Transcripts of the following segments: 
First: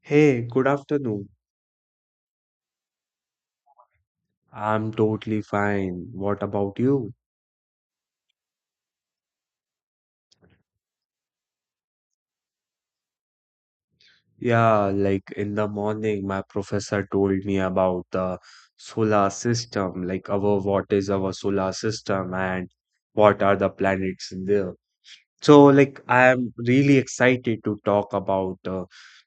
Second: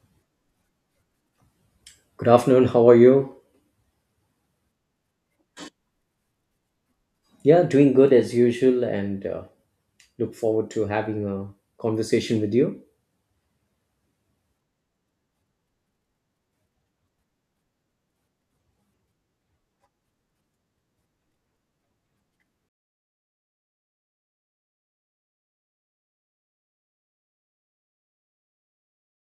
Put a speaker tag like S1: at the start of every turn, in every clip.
S1: Hey, good afternoon.
S2: Good afternoon. How are you?
S1: I'm totally fine. What about you?
S2: Yeah, doing good as usual, and look forward to having a conversation with you.
S1: Yeah, like in the morning, my professor told me about the solar system, like our what is our solar system and what are the planets in there. So, like, I am really excited to talk about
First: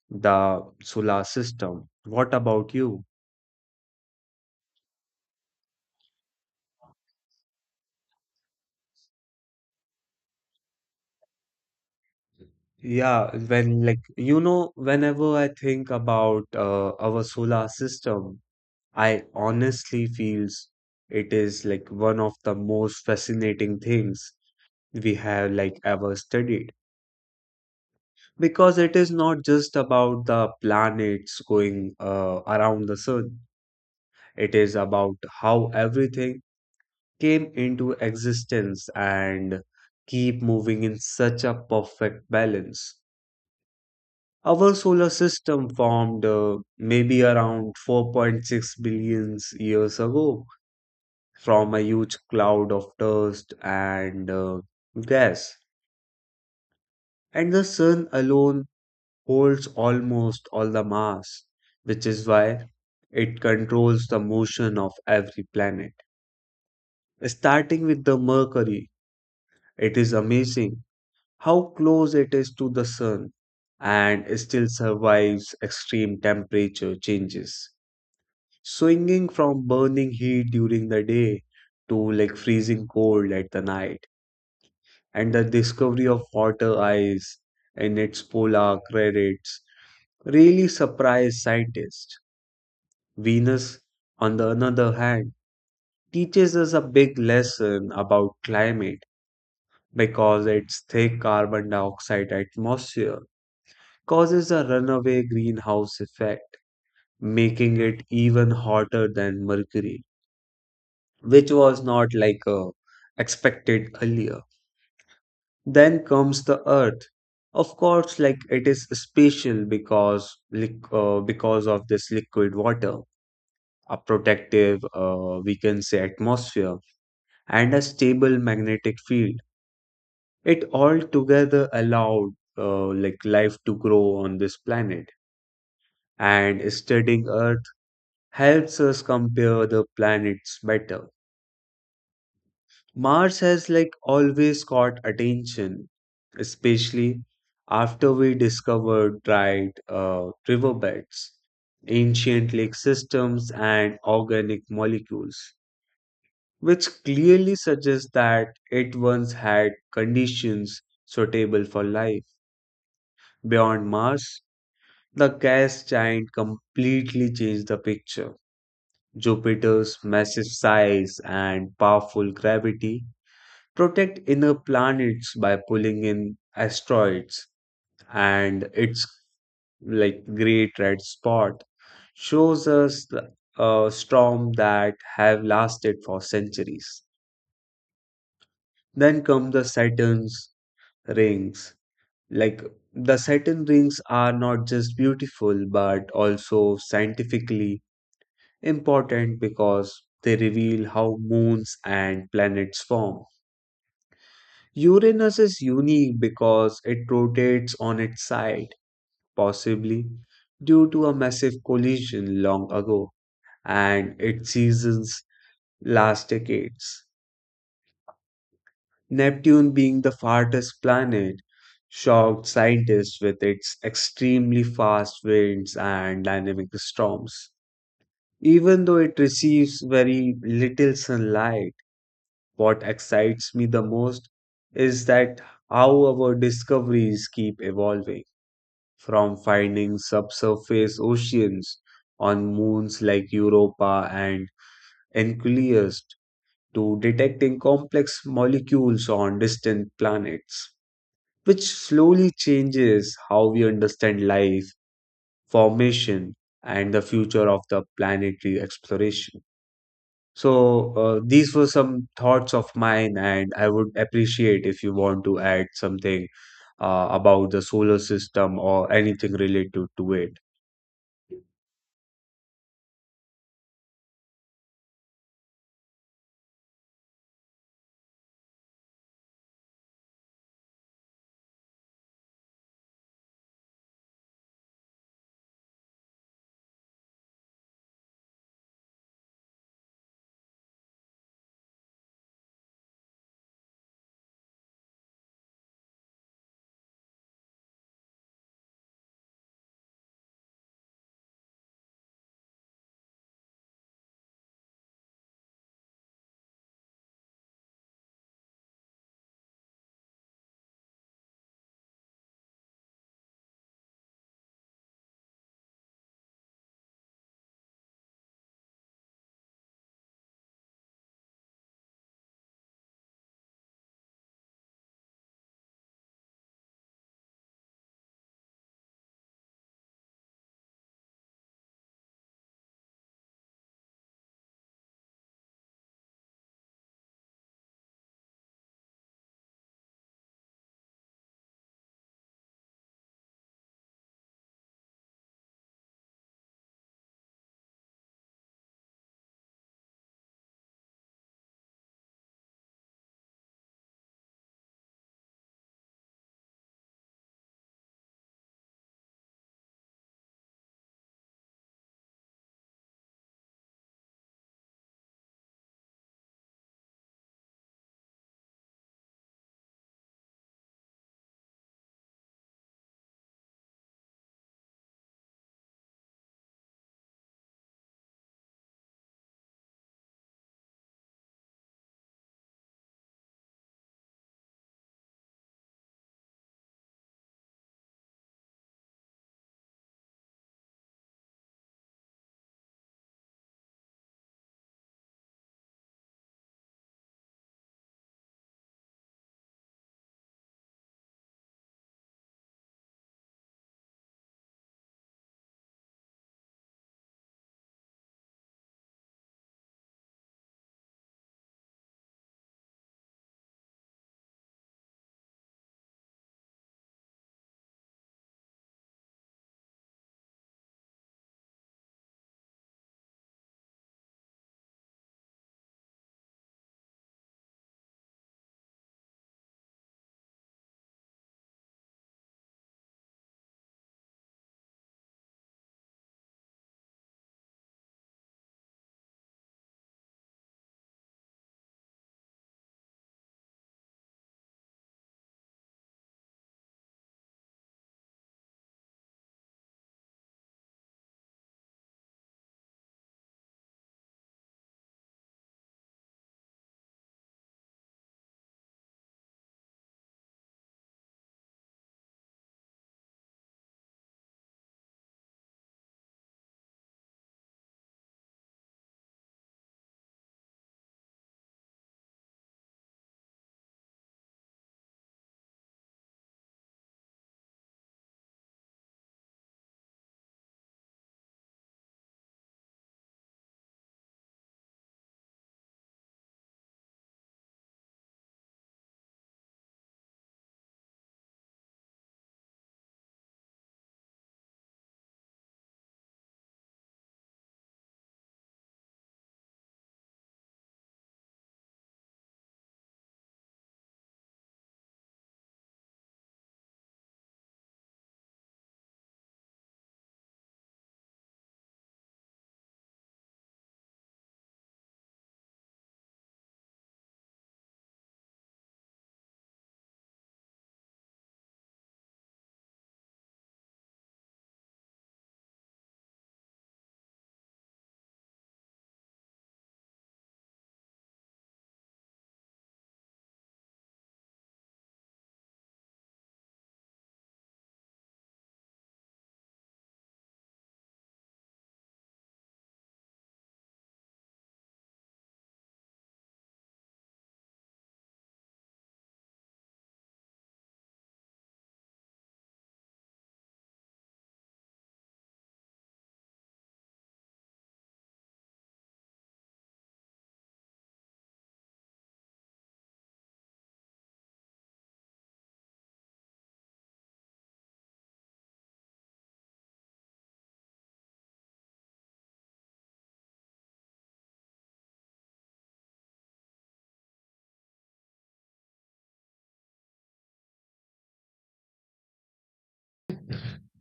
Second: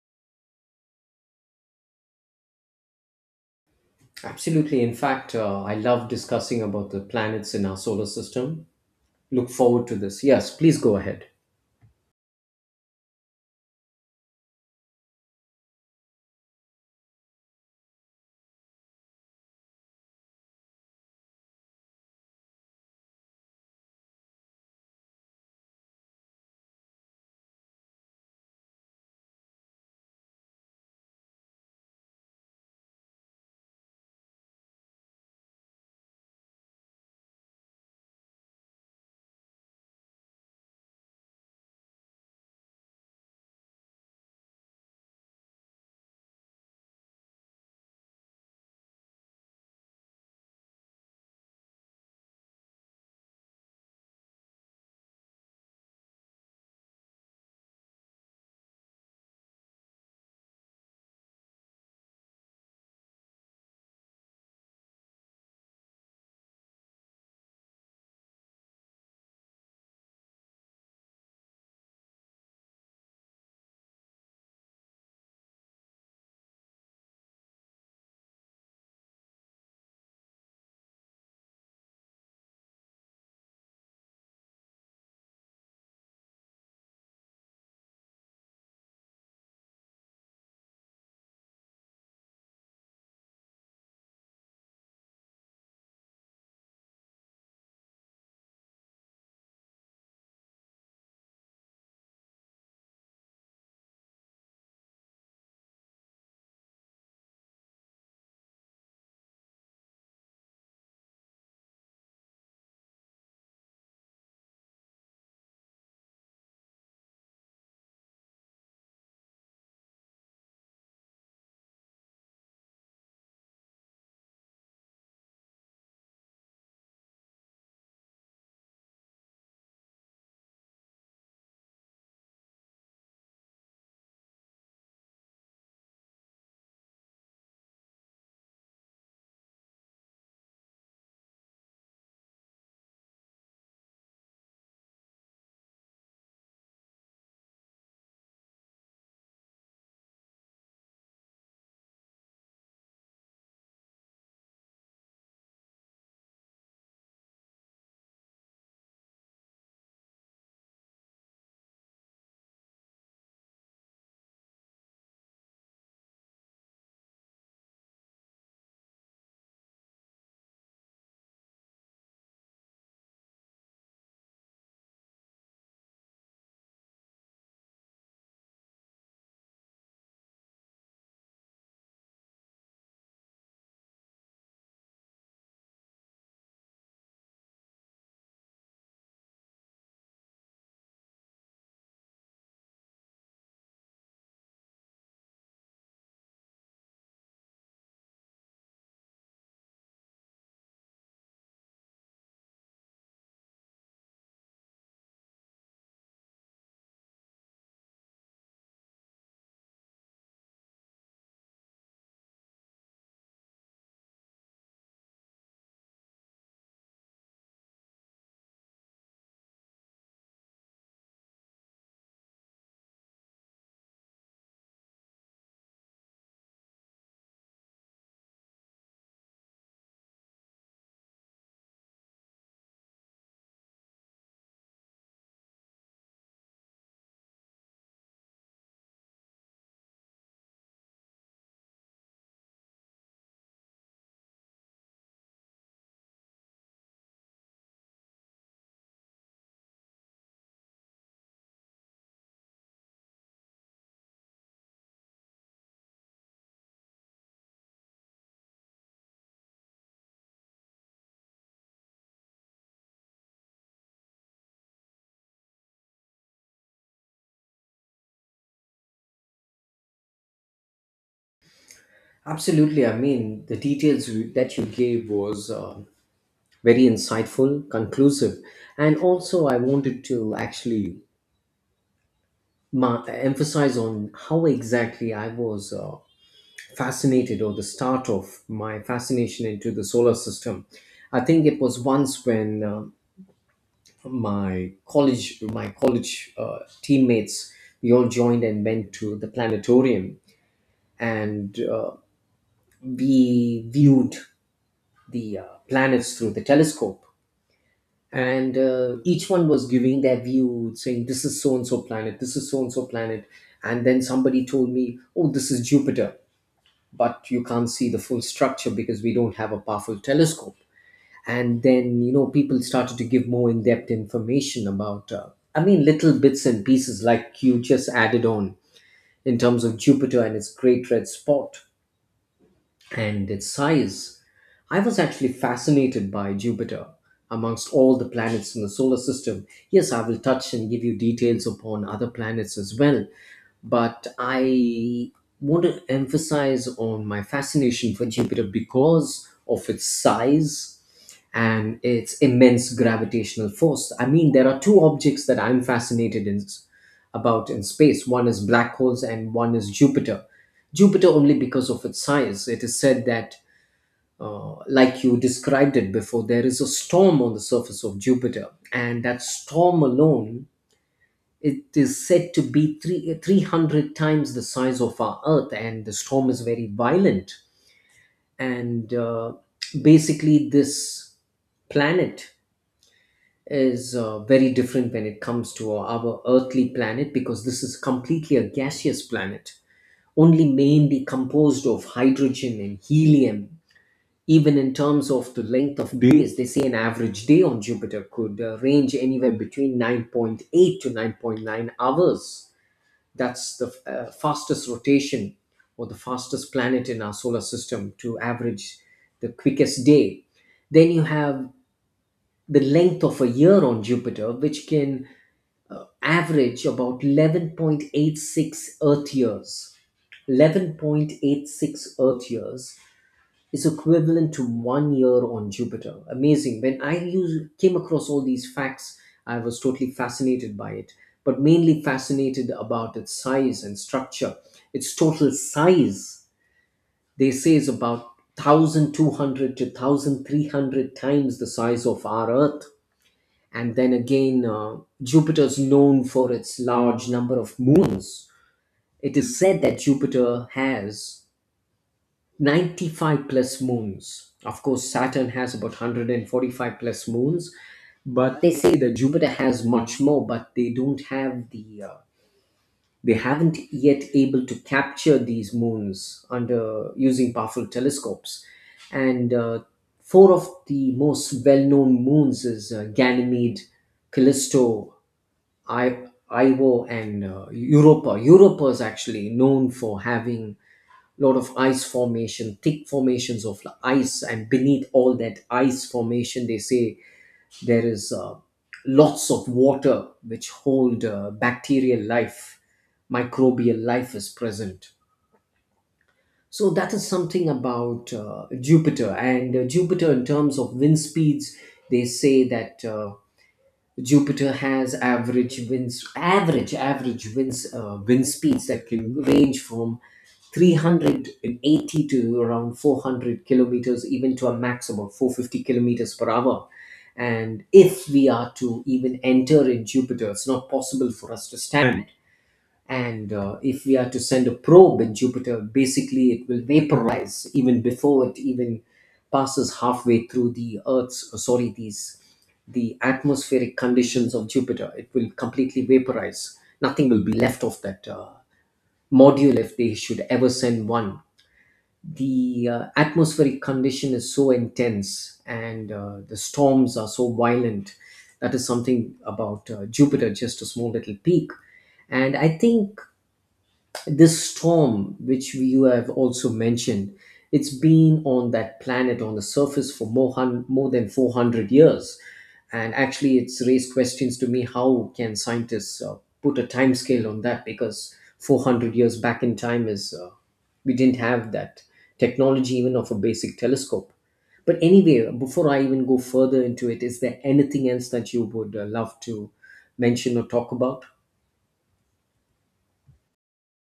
S1: the solar system. What about you?
S2: Absolutely. In fact, I love discussing about the planets in our solar system. Look forward to this. Yes, please go ahead.
S1: Yeah, when like you know, whenever I think about our solar system. I honestly feels it is like one of the most fascinating things we have like ever studied because it is not just about the planets going around the sun. It is about how everything came into existence and keep moving in such a perfect balance. Our solar system formed maybe around 4.6 billion years ago from a huge cloud of dust and gas, and the sun alone holds almost all the mass, which is why it controls the motion of every planet. Starting with the Mercury, it is amazing how close it is to the sun and still survives extreme temperature changes, swinging from burning heat during the day to like freezing cold at the night. And the discovery of water ice and its polar craters really surprised scientists. Venus, on the other hand, teaches us a big lesson about climate because its thick carbon dioxide atmosphere causes a runaway greenhouse effect, making it even hotter than Mercury, which was not like expected earlier. Then comes the Earth. Of course, like it is special because because of this liquid water, a protective, we can say, atmosphere, and a stable magnetic field. It all together allowed like life to grow on this planet. And studying Earth helps us compare the planets better. Mars has like always caught attention, especially after we discovered dried riverbeds, ancient lake systems, and organic molecules, which clearly suggests that it once had conditions suitable for life. Beyond Mars, the gas giant completely changed the picture. Jupiter's massive size and powerful gravity protect inner planets by pulling in asteroids, and its like great red spot shows us a storm that have lasted for centuries. Then come the Saturn's rings. Like, the Saturn rings are not just beautiful but also scientifically important because they reveal how moons and planets form. Uranus is unique because it rotates on its side, possibly due to a massive collision long ago, and its seasons last decades. Neptune, being the farthest planet, shocked scientists with its extremely fast winds and dynamic storms. Even though it receives very little sunlight, what excites me the most is that how our discoveries keep evolving, from finding subsurface oceans on moons like Europa and Enceladus to detecting complex molecules on distant planets, which slowly changes how we understand life, formation, and the future of the planetary exploration. So, these were some thoughts of mine, and I would appreciate if you want to add something about the solar system or anything related to it.
S2: Absolutely. I mean, the details that you gave was very insightful, conclusive, and also I wanted to actually emphasize on how exactly I was. Fascinated or the start of my fascination into the solar system, I think it was once when my college teammates, we all joined and went to the planetarium, and we viewed the planets through the telescope, and each one was giving their view saying this is so and so planet, this is so and so planet. And then somebody told me, oh, this is Jupiter, but you can't see the full structure because we don't have a powerful telescope. And then, you know, people started to give more in depth information about, I mean, little bits and pieces like you just added on in terms of Jupiter and its great red spot and its size. I was actually fascinated by Jupiter amongst all the planets in the solar system. Yes, I will touch and give you details upon other planets as well, but I want to emphasize on my fascination for Jupiter because of its size and its immense gravitational force. I mean, there are two objects that I'm fascinated in, about in space. One is black holes, and one is Jupiter. Jupiter only because of its size. It is said that, like you described it before, there is a storm on the surface of Jupiter, and that storm alone, it is said to be 300 times the size of our Earth, and the storm is very violent. And basically, this planet is very different when it comes to our earthly planet because this is completely a gaseous planet, only mainly composed of hydrogen and helium. Even in terms of the length of days, they say an average day on Jupiter could range anywhere between 9.8 to 9.9 hours. That's the fastest rotation or the fastest planet in our solar system to average the quickest day. Then you have the length of a year on Jupiter, which can average about 11.86 Earth years. 11.86 Earth years is equivalent to one year on Jupiter. Amazing. When I came across all these facts, I was totally fascinated by it, but mainly fascinated about its size and structure. Its total size, they say, is about 1,200 to 1,300 times the size of our Earth. And then again, Jupiter is known for its large number of moons. It is said that Jupiter has 95 plus moons. Of course, Saturn has about 145 plus moons, but they say that Jupiter has much more, but they don't have they haven't yet able to capture these moons under using powerful telescopes. And four of the most well-known moons is Ganymede, Callisto, Io, and Europa. Europa is actually known for having lot of ice formation, thick formations of ice, and beneath all that ice formation, they say there is lots of water which hold bacterial life, microbial life is present. So that is something about Jupiter. And Jupiter in terms of wind speeds. They say that. Jupiter has average winds, average winds, wind speeds that can range from 380 to around 400 kilometers, even to a maximum of 450 kilometers per hour. And if we are to even enter in Jupiter, it's not possible for us to stand. And if we are to send a probe at Jupiter, basically it will vaporize even before it even passes halfway through the Earth's, sorry, the atmospheric conditions of Jupiter. It will completely vaporize. Nothing will be left of that module if they should ever send one. The atmospheric condition is so intense, and the storms are so violent. That is something about Jupiter, just a small little peak. And I think this storm, which you have also mentioned, it's been on that planet on the surface for more than 400 years, and actually it's raised questions to me, how can scientists put a time scale on that, because 400 years back in time is, we didn't have that technology even of a basic telescope. But anyway, before I even go further into it, is there anything else that you would love to mention or talk about?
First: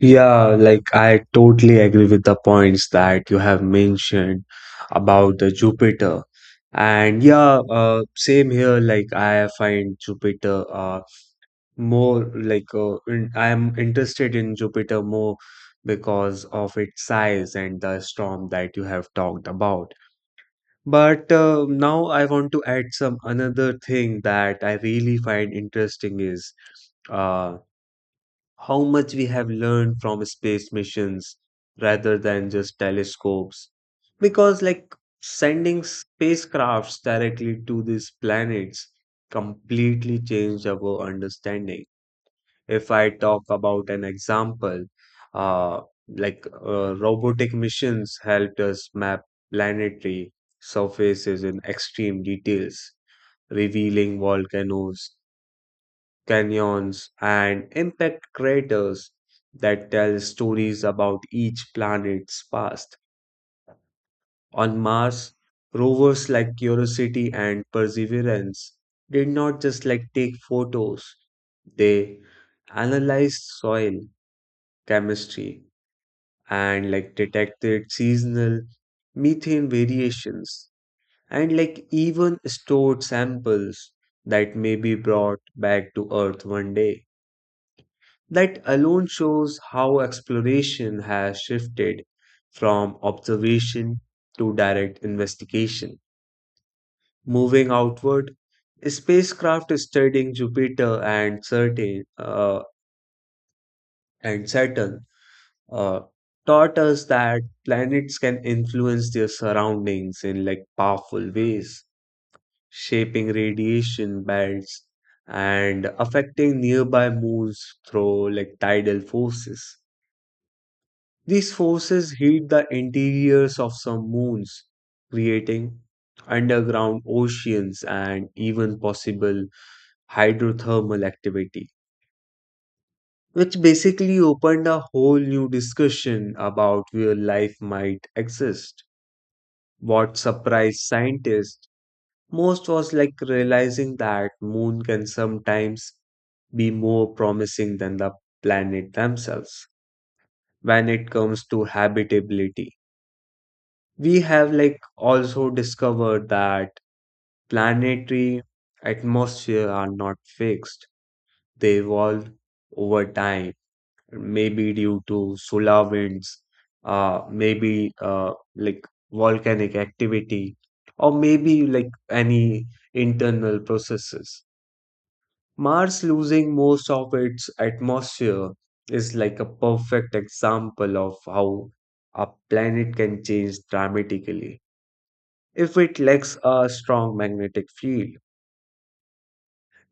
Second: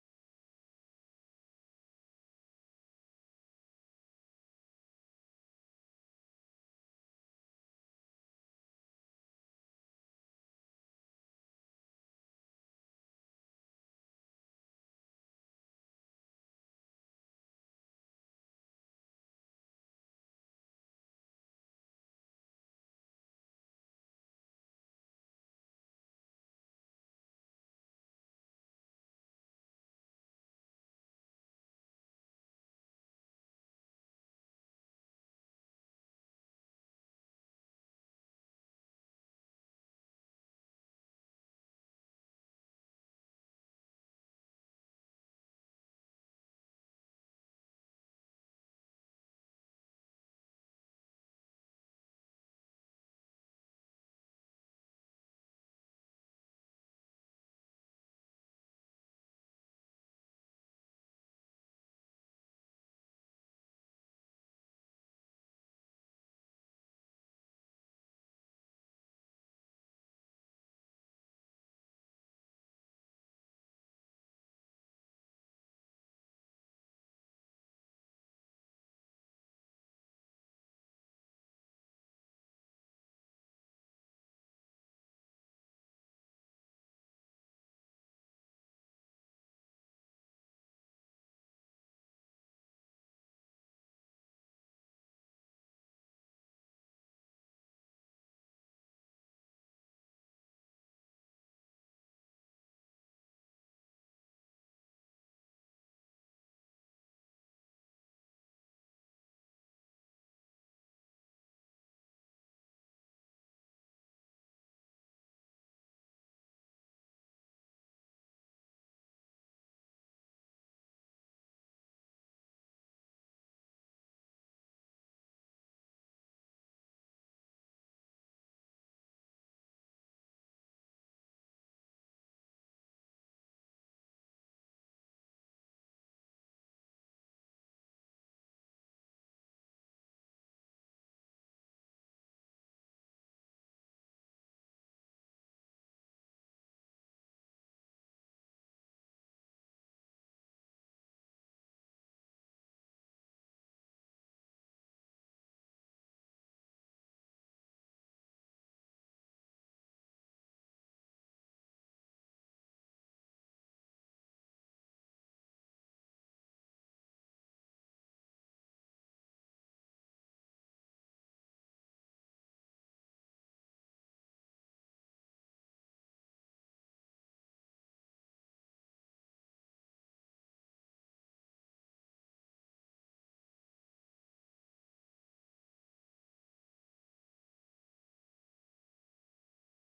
S1: Yeah, like I totally agree with the points that you have mentioned about the Jupiter. And yeah, same here. Like I find Jupiter I am interested in Jupiter more because of its size and the storm that you have talked about. But now I want to add some another thing that I really find interesting is uh, how much we have learned from space missions rather than just telescopes. Because like sending spacecrafts directly to these planets completely changed our understanding. If I talk about an example, uh, robotic missions helped us map planetary surfaces in extreme details, revealing volcanoes, canyons, and impact craters that tell stories about each planet's past. On Mars, rovers like Curiosity and Perseverance did not just like take photos, they analyzed soil, chemistry, and like detected seasonal methane variations and like even stored samples that may be brought back to Earth one day. That alone shows how exploration has shifted from observation to direct investigation. Moving outward, spacecraft studying Jupiter and certain and Saturn uh, taught us that planets can influence their surroundings in like powerful ways, shaping radiation belts and affecting nearby moons through like tidal forces. These forces heat the interiors of some moons, creating underground oceans and even possible hydrothermal activity, which basically opened a whole new discussion about where life might exist. What surprised scientists most was like realizing that moon can sometimes be more promising than the planet themselves when it comes to habitability. We have like also discovered that planetary atmosphere are not fixed. They evolve over time, maybe due to solar winds, maybe like volcanic activity, or maybe like any internal processes. Mars losing most of its atmosphere is like a perfect example of how a planet can change dramatically if it lacks a strong magnetic field.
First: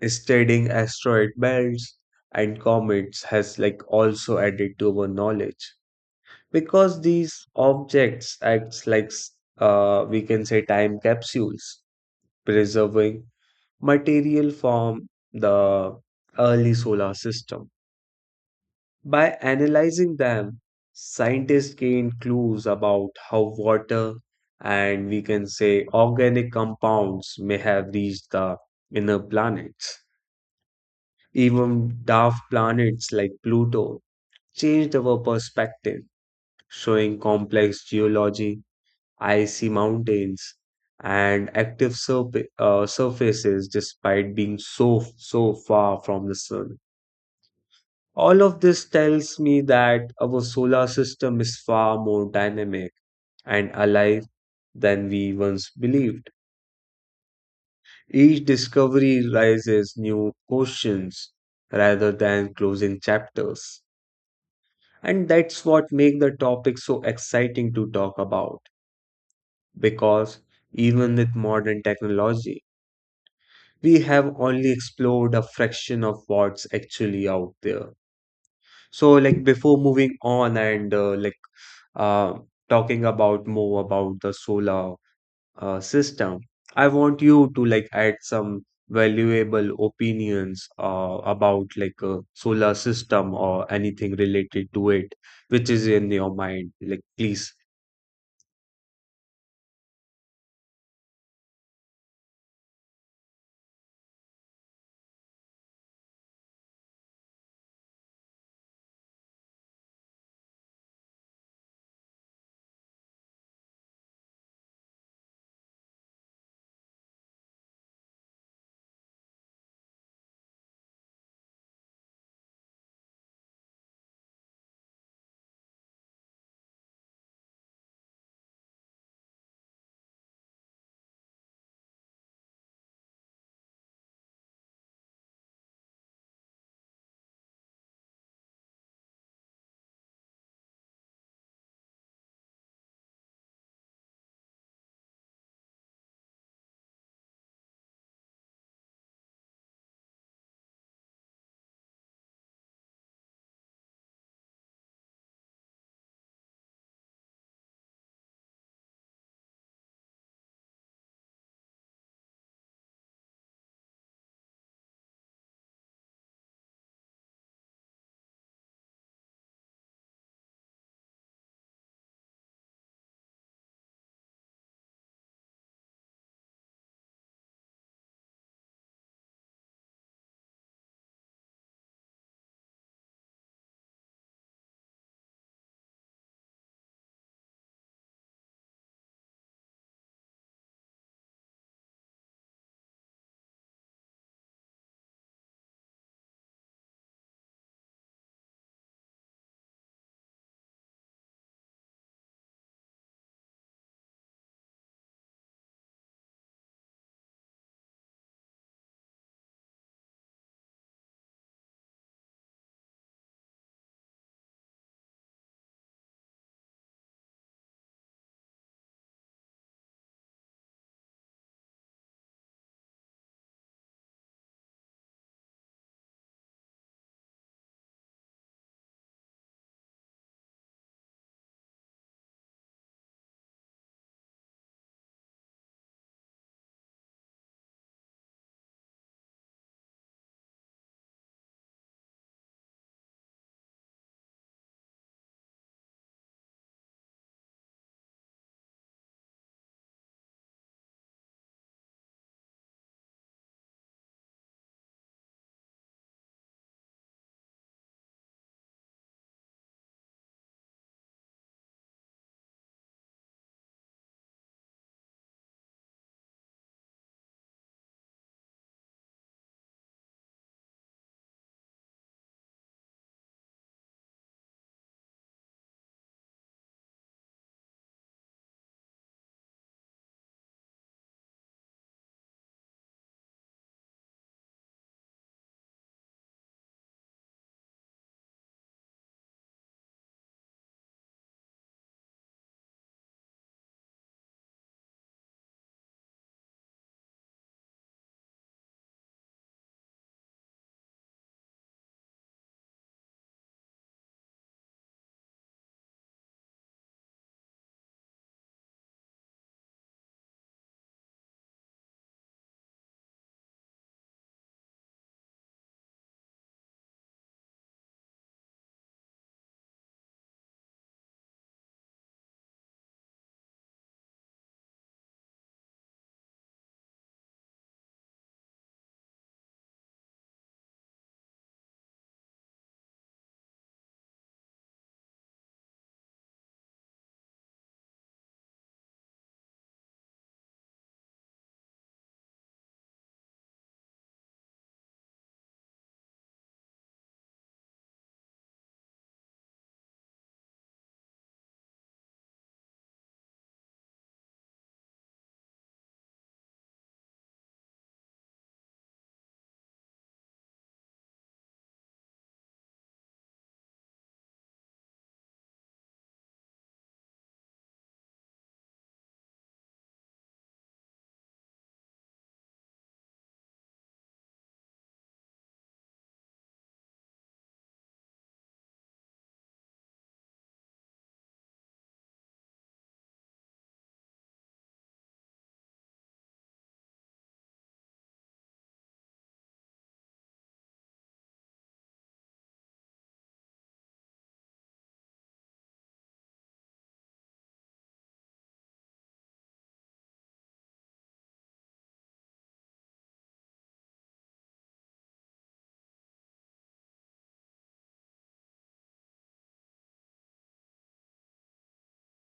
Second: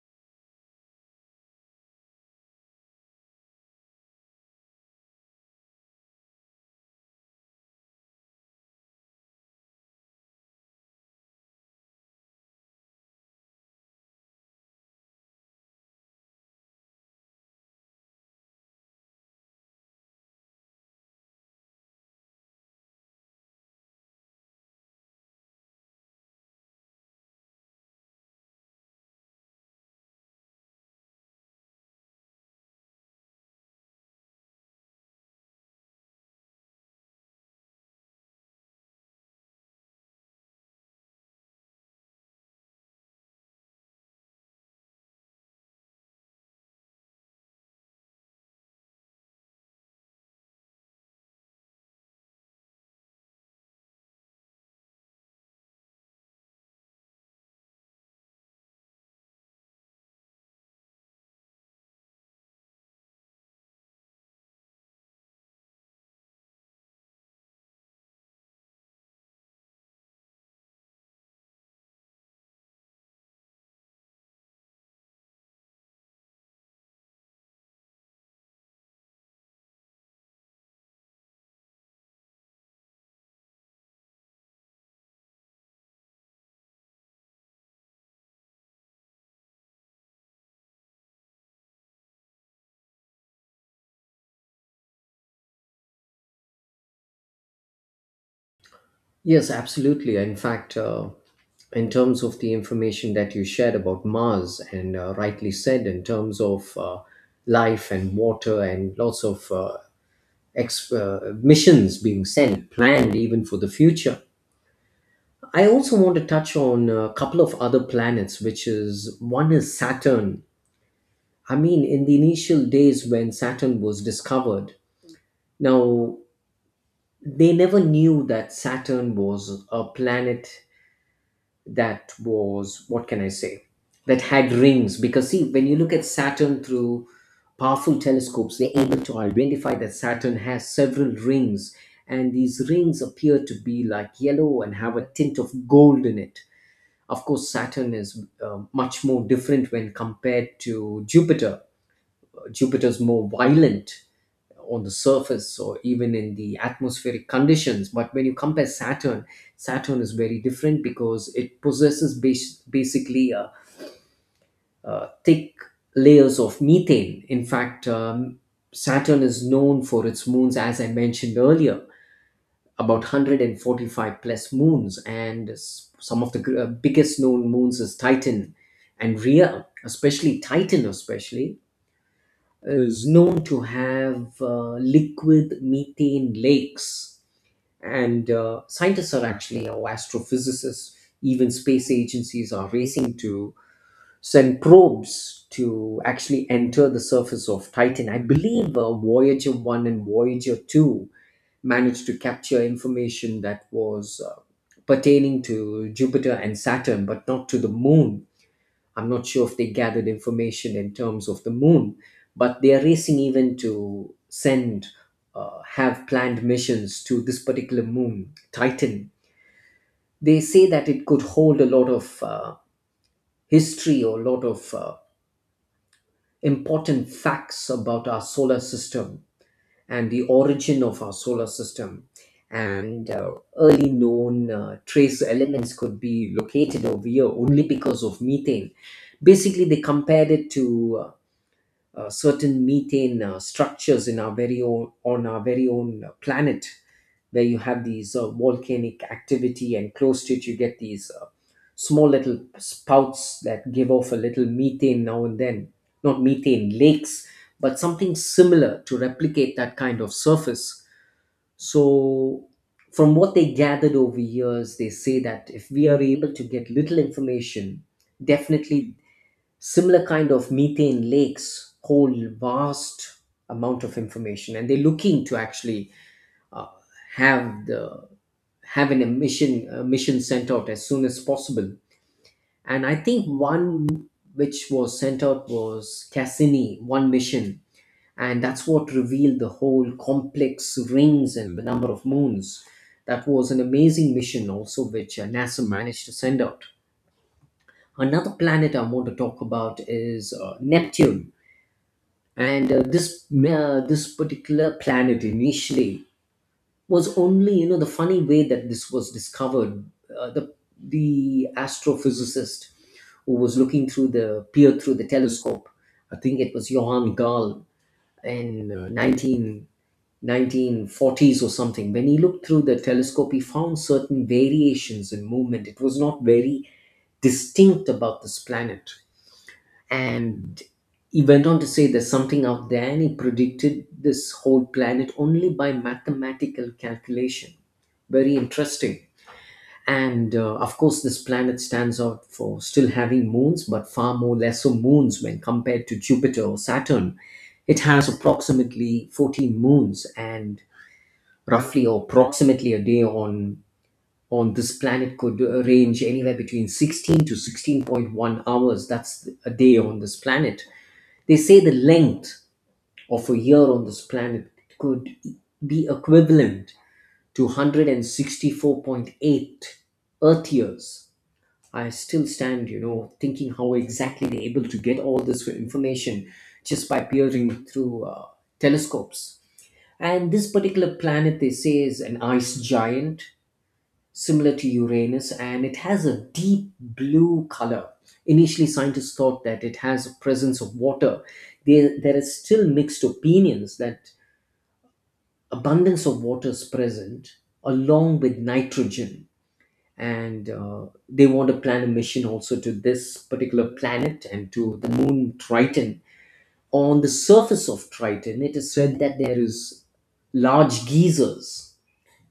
S1: Studying asteroid belts and comets has like also added to our knowledge, because these objects acts we can say, time capsules preserving material from the early solar system. By analyzing them, scientists gained clues about how water and, we can say, organic compounds may have reached the inner planets. Even daft planets like Pluto changed our perspective, showing complex geology. I see mountains and active surfaces despite being so far from the sun. All of this tells me that our solar system is far more dynamic and alive than we once believed. Each discovery raises new questions rather than closing chapters. And that's what makes the topic so exciting to talk about, because even with modern technology we have only explored a fraction of what's actually out there. So, like, before moving on and uh, talking about more about the solar system, I want you to like add some valuable opinions about like a solar system or anything related to it, which is in your mind. Like, please.
S2: Yes, absolutely. In fact, in terms of the information that you shared about Mars, and rightly said, in terms of life and water and lots of missions being sent, planned even for the future. I also want to touch on a couple of other planets, which is one is Saturn. I mean, in the initial days when Saturn was discovered, now they never knew that Saturn was a planet that was, what can I say, that had rings, because see, when you look at Saturn through powerful telescopes, they're able to identify that Saturn has several rings, and these rings appear to be like yellow and have a tint of gold in it. Of course, Saturn is much more different when compared to Jupiter. Jupiter's more violent on the surface or even in the atmospheric conditions. But when you compare Saturn, Saturn is very different because it possesses basically thick layers of methane. In fact, Saturn is known for its moons, as I mentioned earlier, about 145 plus moons, and some of the biggest known moons is Titan and Rhea, especially Titan, especially is known to have liquid methane lakes. And scientists are actually, or astrophysicists, even space agencies are racing to send probes to actually enter the surface of Titan. I believe Voyager 1 and Voyager 2 managed to capture information that was pertaining to Jupiter and Saturn, but not to the moon. I'm not sure if they gathered information in terms of the moon, but they are racing even to send, have planned missions to this particular moon, Titan. They say that it could hold a lot of history or a lot of important facts about our solar system and the origin of our solar system. And early known trace elements could be located over here only because of methane. Basically, they compared it to certain methane structures in our very own planet, where you have these volcanic activity, and close to it you get these small little spouts that give off a little methane now and then. Not methane lakes, but something similar to replicate that kind of surface. So, from what they gathered over years, they say that if we are able to get little information, definitely similar kind of methane lakes hold vast amount of information, and they're looking to actually uh, have the have an emission sent out as soon as possible. And I think one which was sent out was Cassini one mission, and that's what revealed the whole complex rings and the number of moons. That was an amazing mission also which NASA managed to send out. Another planet I want to talk about is Neptune. And this particular planet initially was only, you know, the funny way that this was discovered, uh, the the astrophysicist who was looking through the peered through the telescope, I think it was Johann Gall in 19 nineteen forties or something, when he looked through the telescope, he found certain variations in movement. It was not very distinct about this planet, and he went on to say there's something out there, and he predicted this whole planet only by mathematical calculation. Very interesting. And of course, this planet stands out for still having moons, but far more lesser moons when compared to Jupiter or Saturn. It has approximately 14 moons, and roughly or approximately a day on this planet could range anywhere between 16 to 16.1 hours. That's a day on this planet. They say the length of a year on this planet could be equivalent to 164.8 Earth years. I still stand, you know, thinking how exactly they're able to get all this information just by peering through telescopes. And this particular planet, they say, is an ice giant similar to Uranus, and it has a deep blue color. Initially, scientists thought that it has a presence of water. There is still mixed opinions that abundance of water is present along with nitrogen. And they want to plan a mission also to this particular planet and to the moon Triton. On the surface of Triton, it is said that there is large geysers,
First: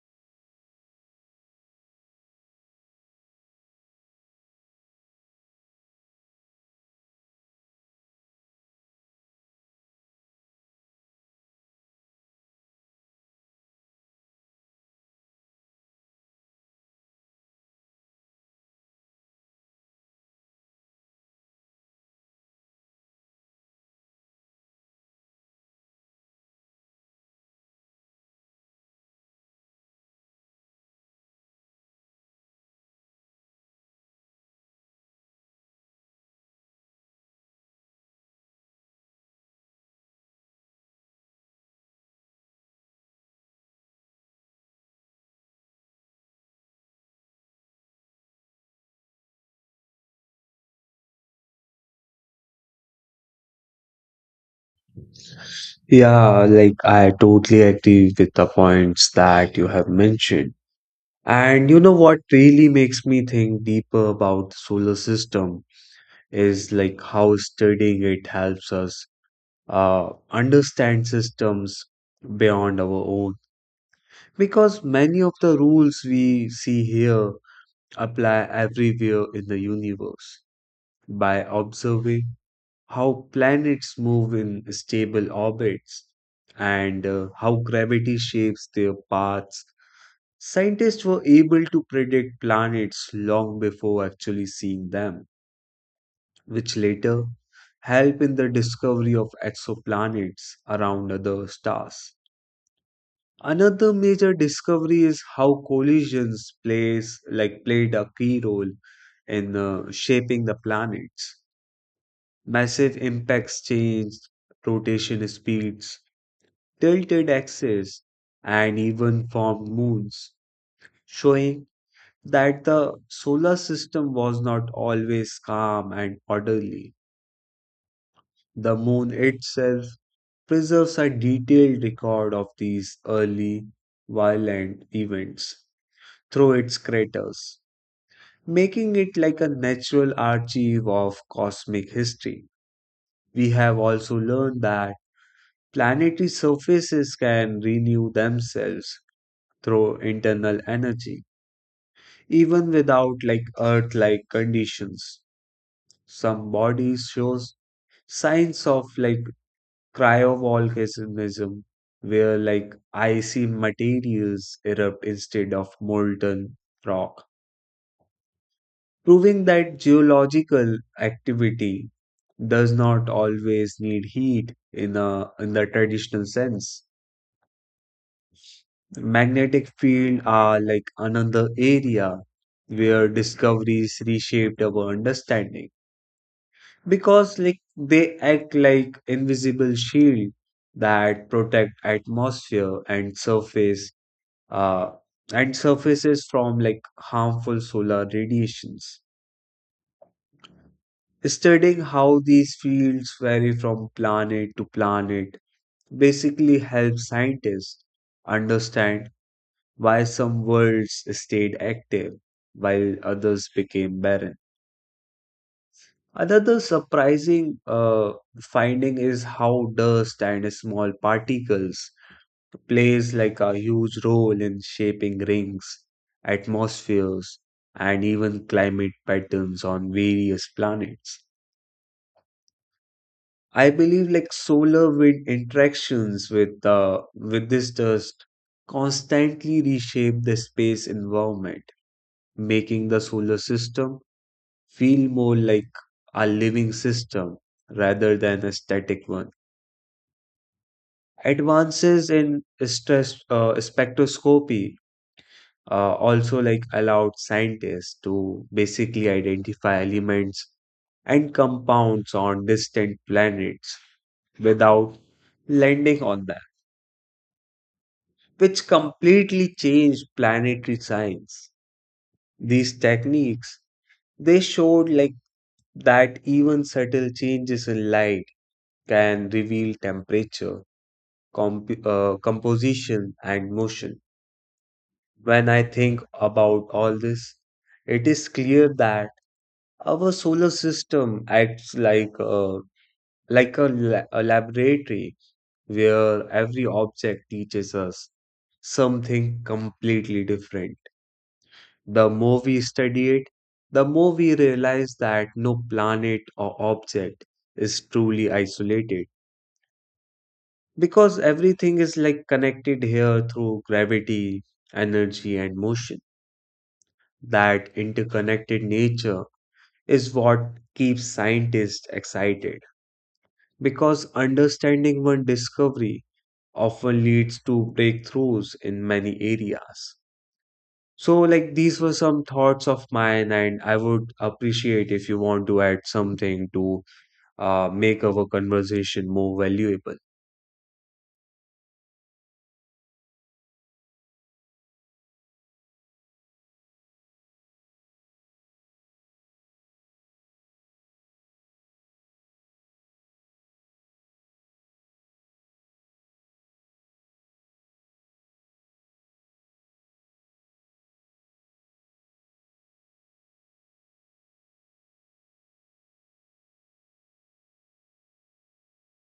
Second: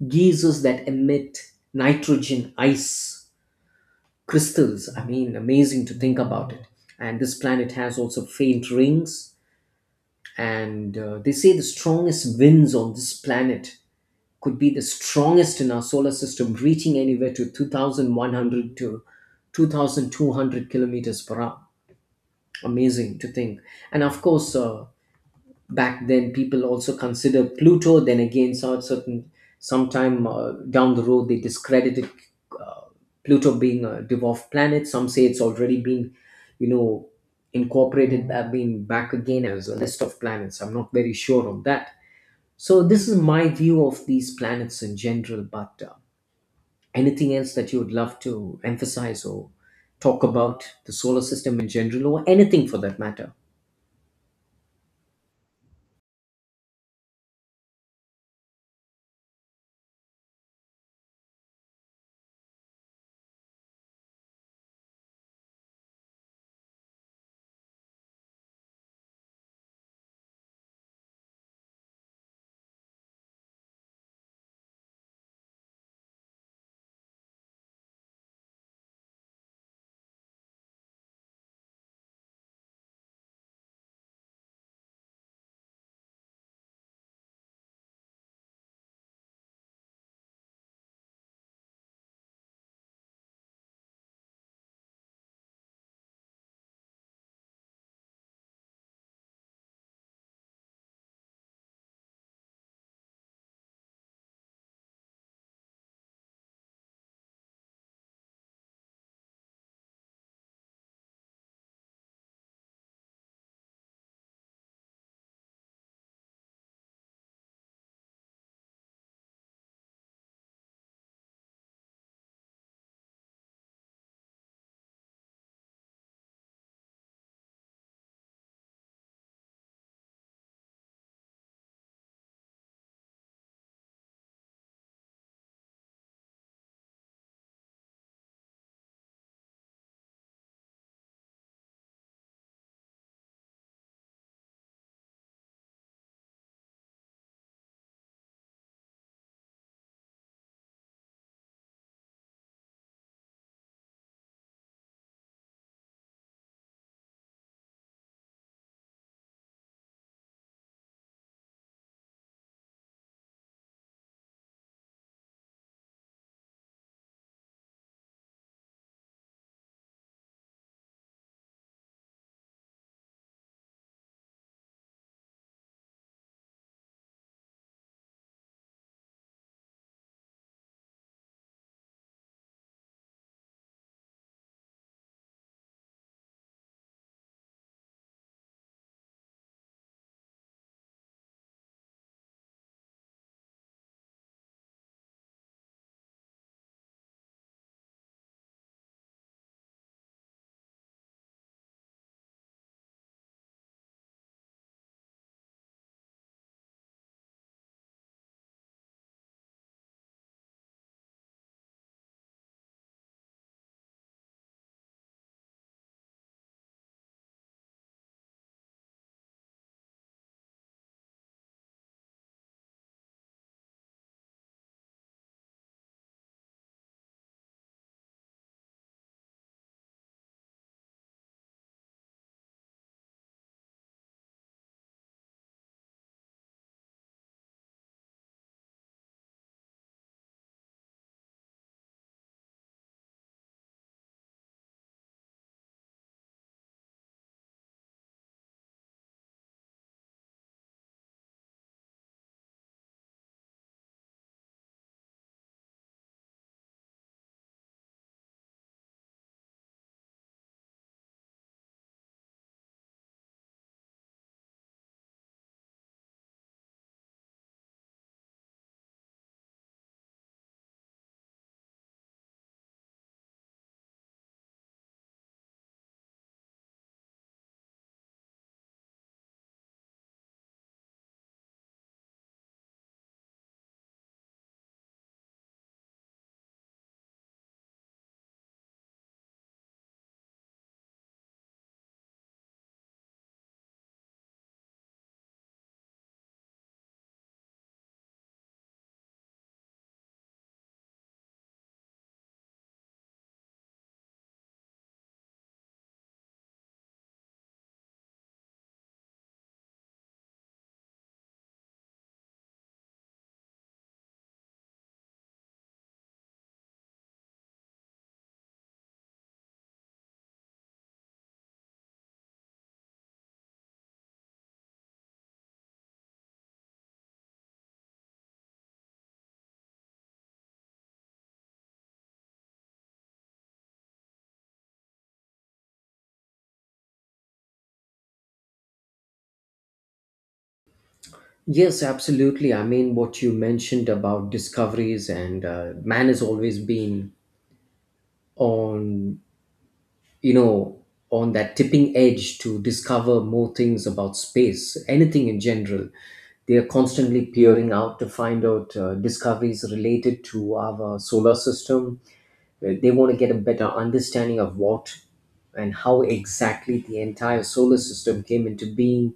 S2: geysers that emit nitrogen ice crystals. I mean, amazing to think about it. And this planet has also faint rings. And They say the strongest winds on this planet could be the strongest in our solar system, reaching anywhere to 2,100 to 2,200 kilometers per hour. Amazing to think. And of course, back then people also consider Pluto then again. So certain sometime down the road they discredited uh, Pluto being a dwarf planet. Some say it's already been you know incorporated, been back again as a list of planets. I'm not very sure of that. So this is my view of these planets in general, but anything else that you would love to emphasize or talk about the solar system in general, or anything for that matter?
S1: Yeah, like I totally agree with the points that you have mentioned. And you know what really makes me think deeper about the solar system is like how studying it helps us understand systems beyond our own. Because many of the rules we see here apply everywhere in the universe. By observing how planets move in stable orbits and how gravity shapes their paths, scientists were able to predict planets long before actually seeing them, which later helped in the discovery of exoplanets around other stars. Another major discovery is how collisions plays like played a key role in shaping the planets. Massive impacts changed rotation speeds, tilted axes, and even formed moons, showing that the solar system was not always calm and orderly. The moon itself preserves a detailed record of these early violent events through its craters, making it like a natural archive of cosmic history. We have also learned that planetary surfaces can renew themselves through internal energy, even without like Earth-like conditions. Some bodies shows signs of like cryovolcanism, where like icy materials erupt instead of molten rock, proving that geological activity does not always need heat in a in the traditional sense. Magnetic field are like another area where discoveries reshaped our understanding, because like they act like invisible shield that protect atmosphere and surface uh, and surfaces from like harmful solar radiations. Studying how these fields vary from planet to planet basically helps scientists understand why some worlds stayed active while others became barren. Another surprising finding is how dust and small particles plays like a huge role in shaping rings, atmospheres, and even climate patterns on various planets. I believe like solar wind interactions with this dust constantly reshape the space environment, making the solar system feel more like a living system rather than a static one. Advances in stress spectroscopy also like allowed scientists to basically identify elements and compounds on distant planets without landing on them, which completely changed planetary science. These techniques, they showed like that even subtle changes in light can reveal temperature, composition, and motion. When I think about all this, it is clear that our solar system acts like a laboratory where every object teaches us something completely different. The more we study it, the more we realize that no planet or object is truly isolated, because everything is like connected here through gravity, energy, and motion. That interconnected nature is what keeps scientists excited, because understanding one discovery often leads to breakthroughs in many areas. So, like, these were some thoughts of mine, and I would appreciate if you want to add something to make our conversation more valuable.
S2: Yes, absolutely. I mean, what you mentioned about discoveries, and man has always been on, you know, on that tipping edge to discover more things about space, anything in general. They are constantly peering out to find out discoveries related to our solar system. They want to get a better understanding of what and how exactly the entire solar system came into being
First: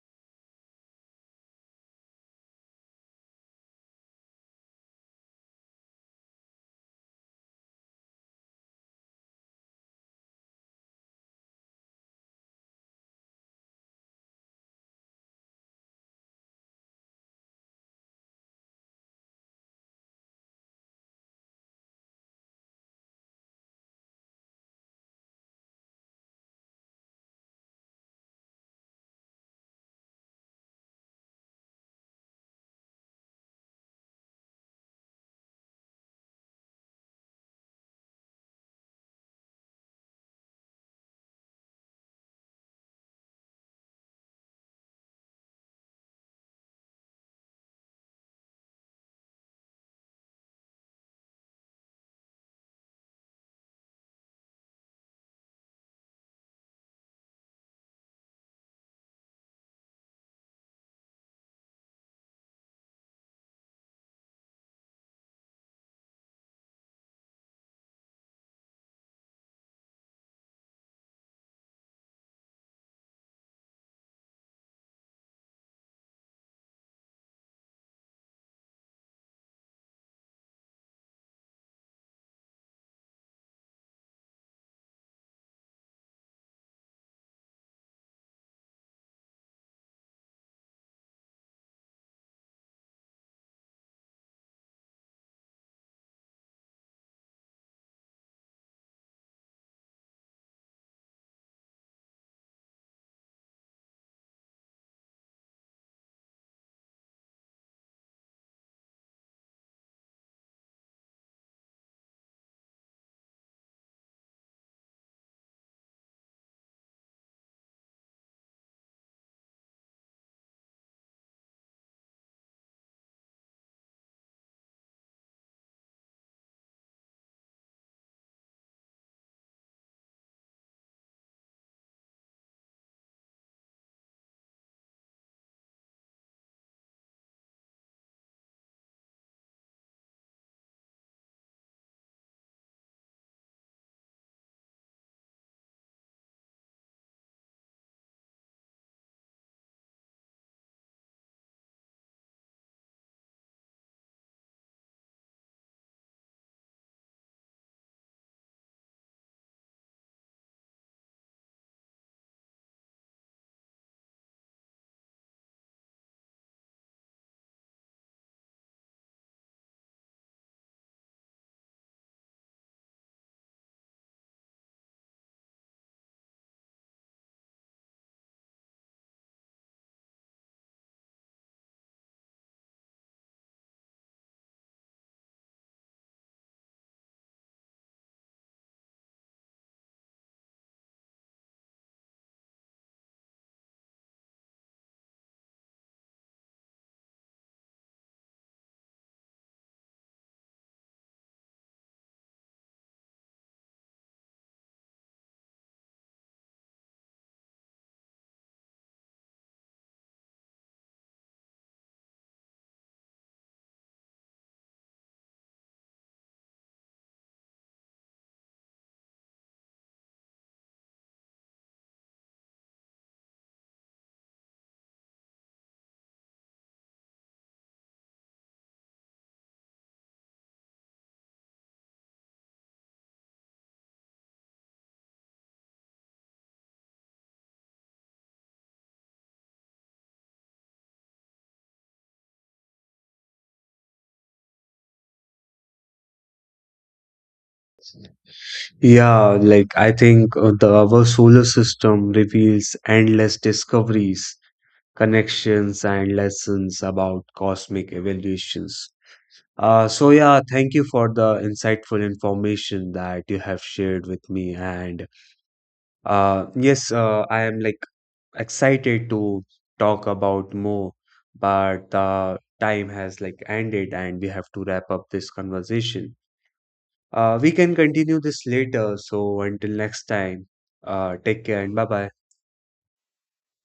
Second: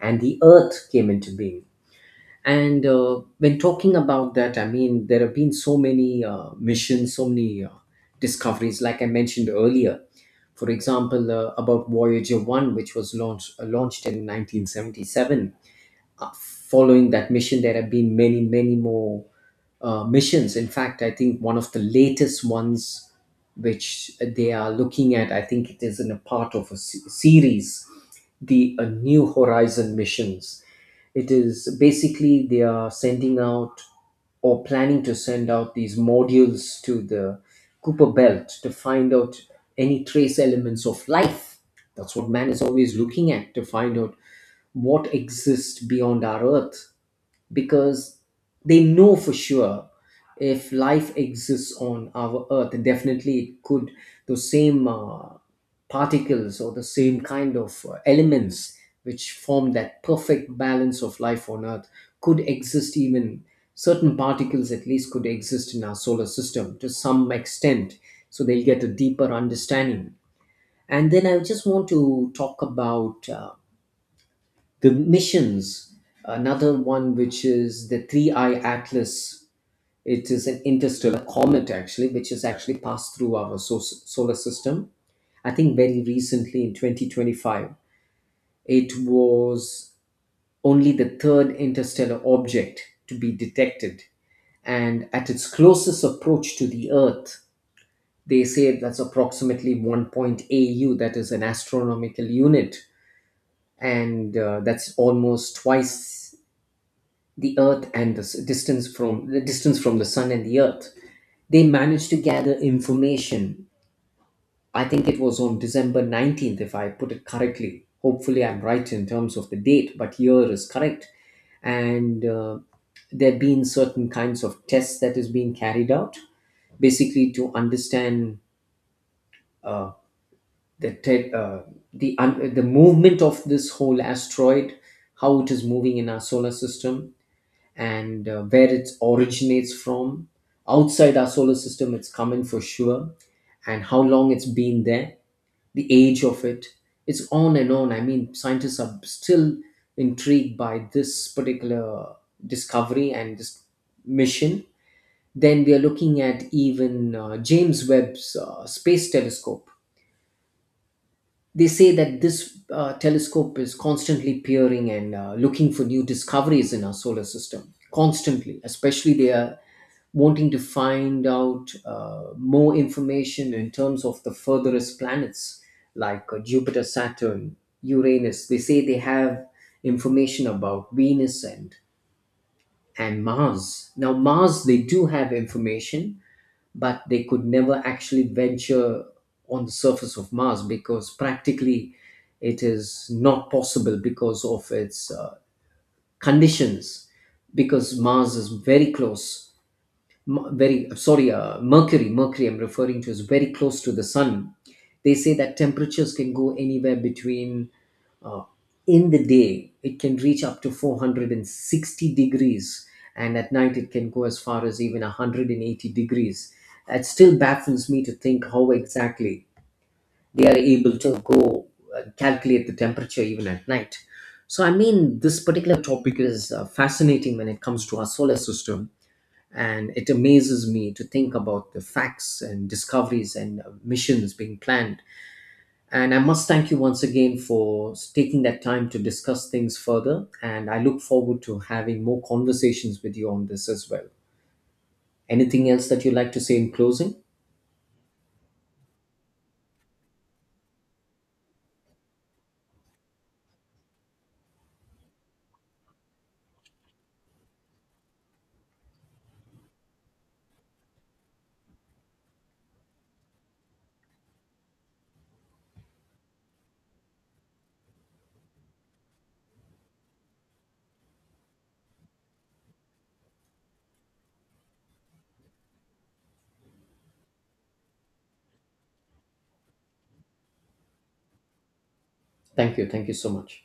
S2: and the earth came into being. And When talking about that, I mean, there have been so many missions, so many discoveries, like I mentioned earlier. For example, about Voyager 1, which was launched, launched in 1977. Following that mission, there have been many, many more missions. In fact, I think one of the latest ones which they are looking at, I think it is in a part of a series, the New Horizon missions. It is basically they are sending out or planning to send out these modules to the Cooper Belt to find out any trace elements of life. That's what man is always looking at, to find out what exists beyond our earth, because they know for sure, if life exists on our earth, definitely it could, those same particles, or the same kind of elements which form that perfect balance of life on earth, could exist, even certain particles at least could exist in our solar system to some extent. So they'll get a deeper understanding. And then I just want to talk about the missions, another one, which is the 3I Atlas. It is an interstellar comet, actually, which has actually passed through our solar system. I think very recently, in 2025, it was only the third interstellar object to be detected. And at its closest approach to the Earth, they say that's approximately 1 point AU, that is an astronomical unit. And That's almost twice the earth and the distance from, the distance from the sun and the earth. They managed to gather information. I think it was on December 19th, if I put it correctly. Hopefully I'm right in terms of the date, but year is correct. And There have been certain kinds of tests that is being carried out, basically to understand, uh, the the the movement of this whole asteroid, how it is moving in our solar system, and where it originates from. Outside our solar system it's coming, for sure, and how long it's been there, the age of it. It's on and on. I mean, scientists are still intrigued by this particular discovery and this mission. Then we are looking at even James Webb's space telescope. They say that this telescope is constantly peering and looking for new discoveries in our solar system constantly. Especially they are wanting to find out more information in terms of the furthest planets, like Jupiter, Saturn, Uranus. They say they have information about Venus and Mars. Now Mars, they do have information, but they could never actually venture on the surface of Mars because practically it is not possible because of its conditions, because Mars is very close. Very sorry, mercury, mercury I'm referring to, is very close to the sun. They say that temperatures can go anywhere between, uh, in the day it can reach up to 460 degrees, and at night it can go as far as even 180 degrees. That still baffles me to think how exactly they are able to go calculate the temperature even at night. So I mean, this particular topic is fascinating when it comes to our solar system, and it amazes me to think about the facts and discoveries and missions being planned. And I must thank you once again for taking that time to discuss things further, and I look forward to having more conversations with you on this as well. Anything else that you'd like to say in closing?
S1: Yeah, like, I think our solar system reveals endless discoveries, connections, and lessons about cosmic evolutions. So yeah, thank you for the insightful information that you have shared with me. And yes, I am like excited to talk about more, but the time has like ended and we have to wrap up this conversation. We can continue this later. So until next time, take care and bye bye.
S2: Thank you, thank you so much.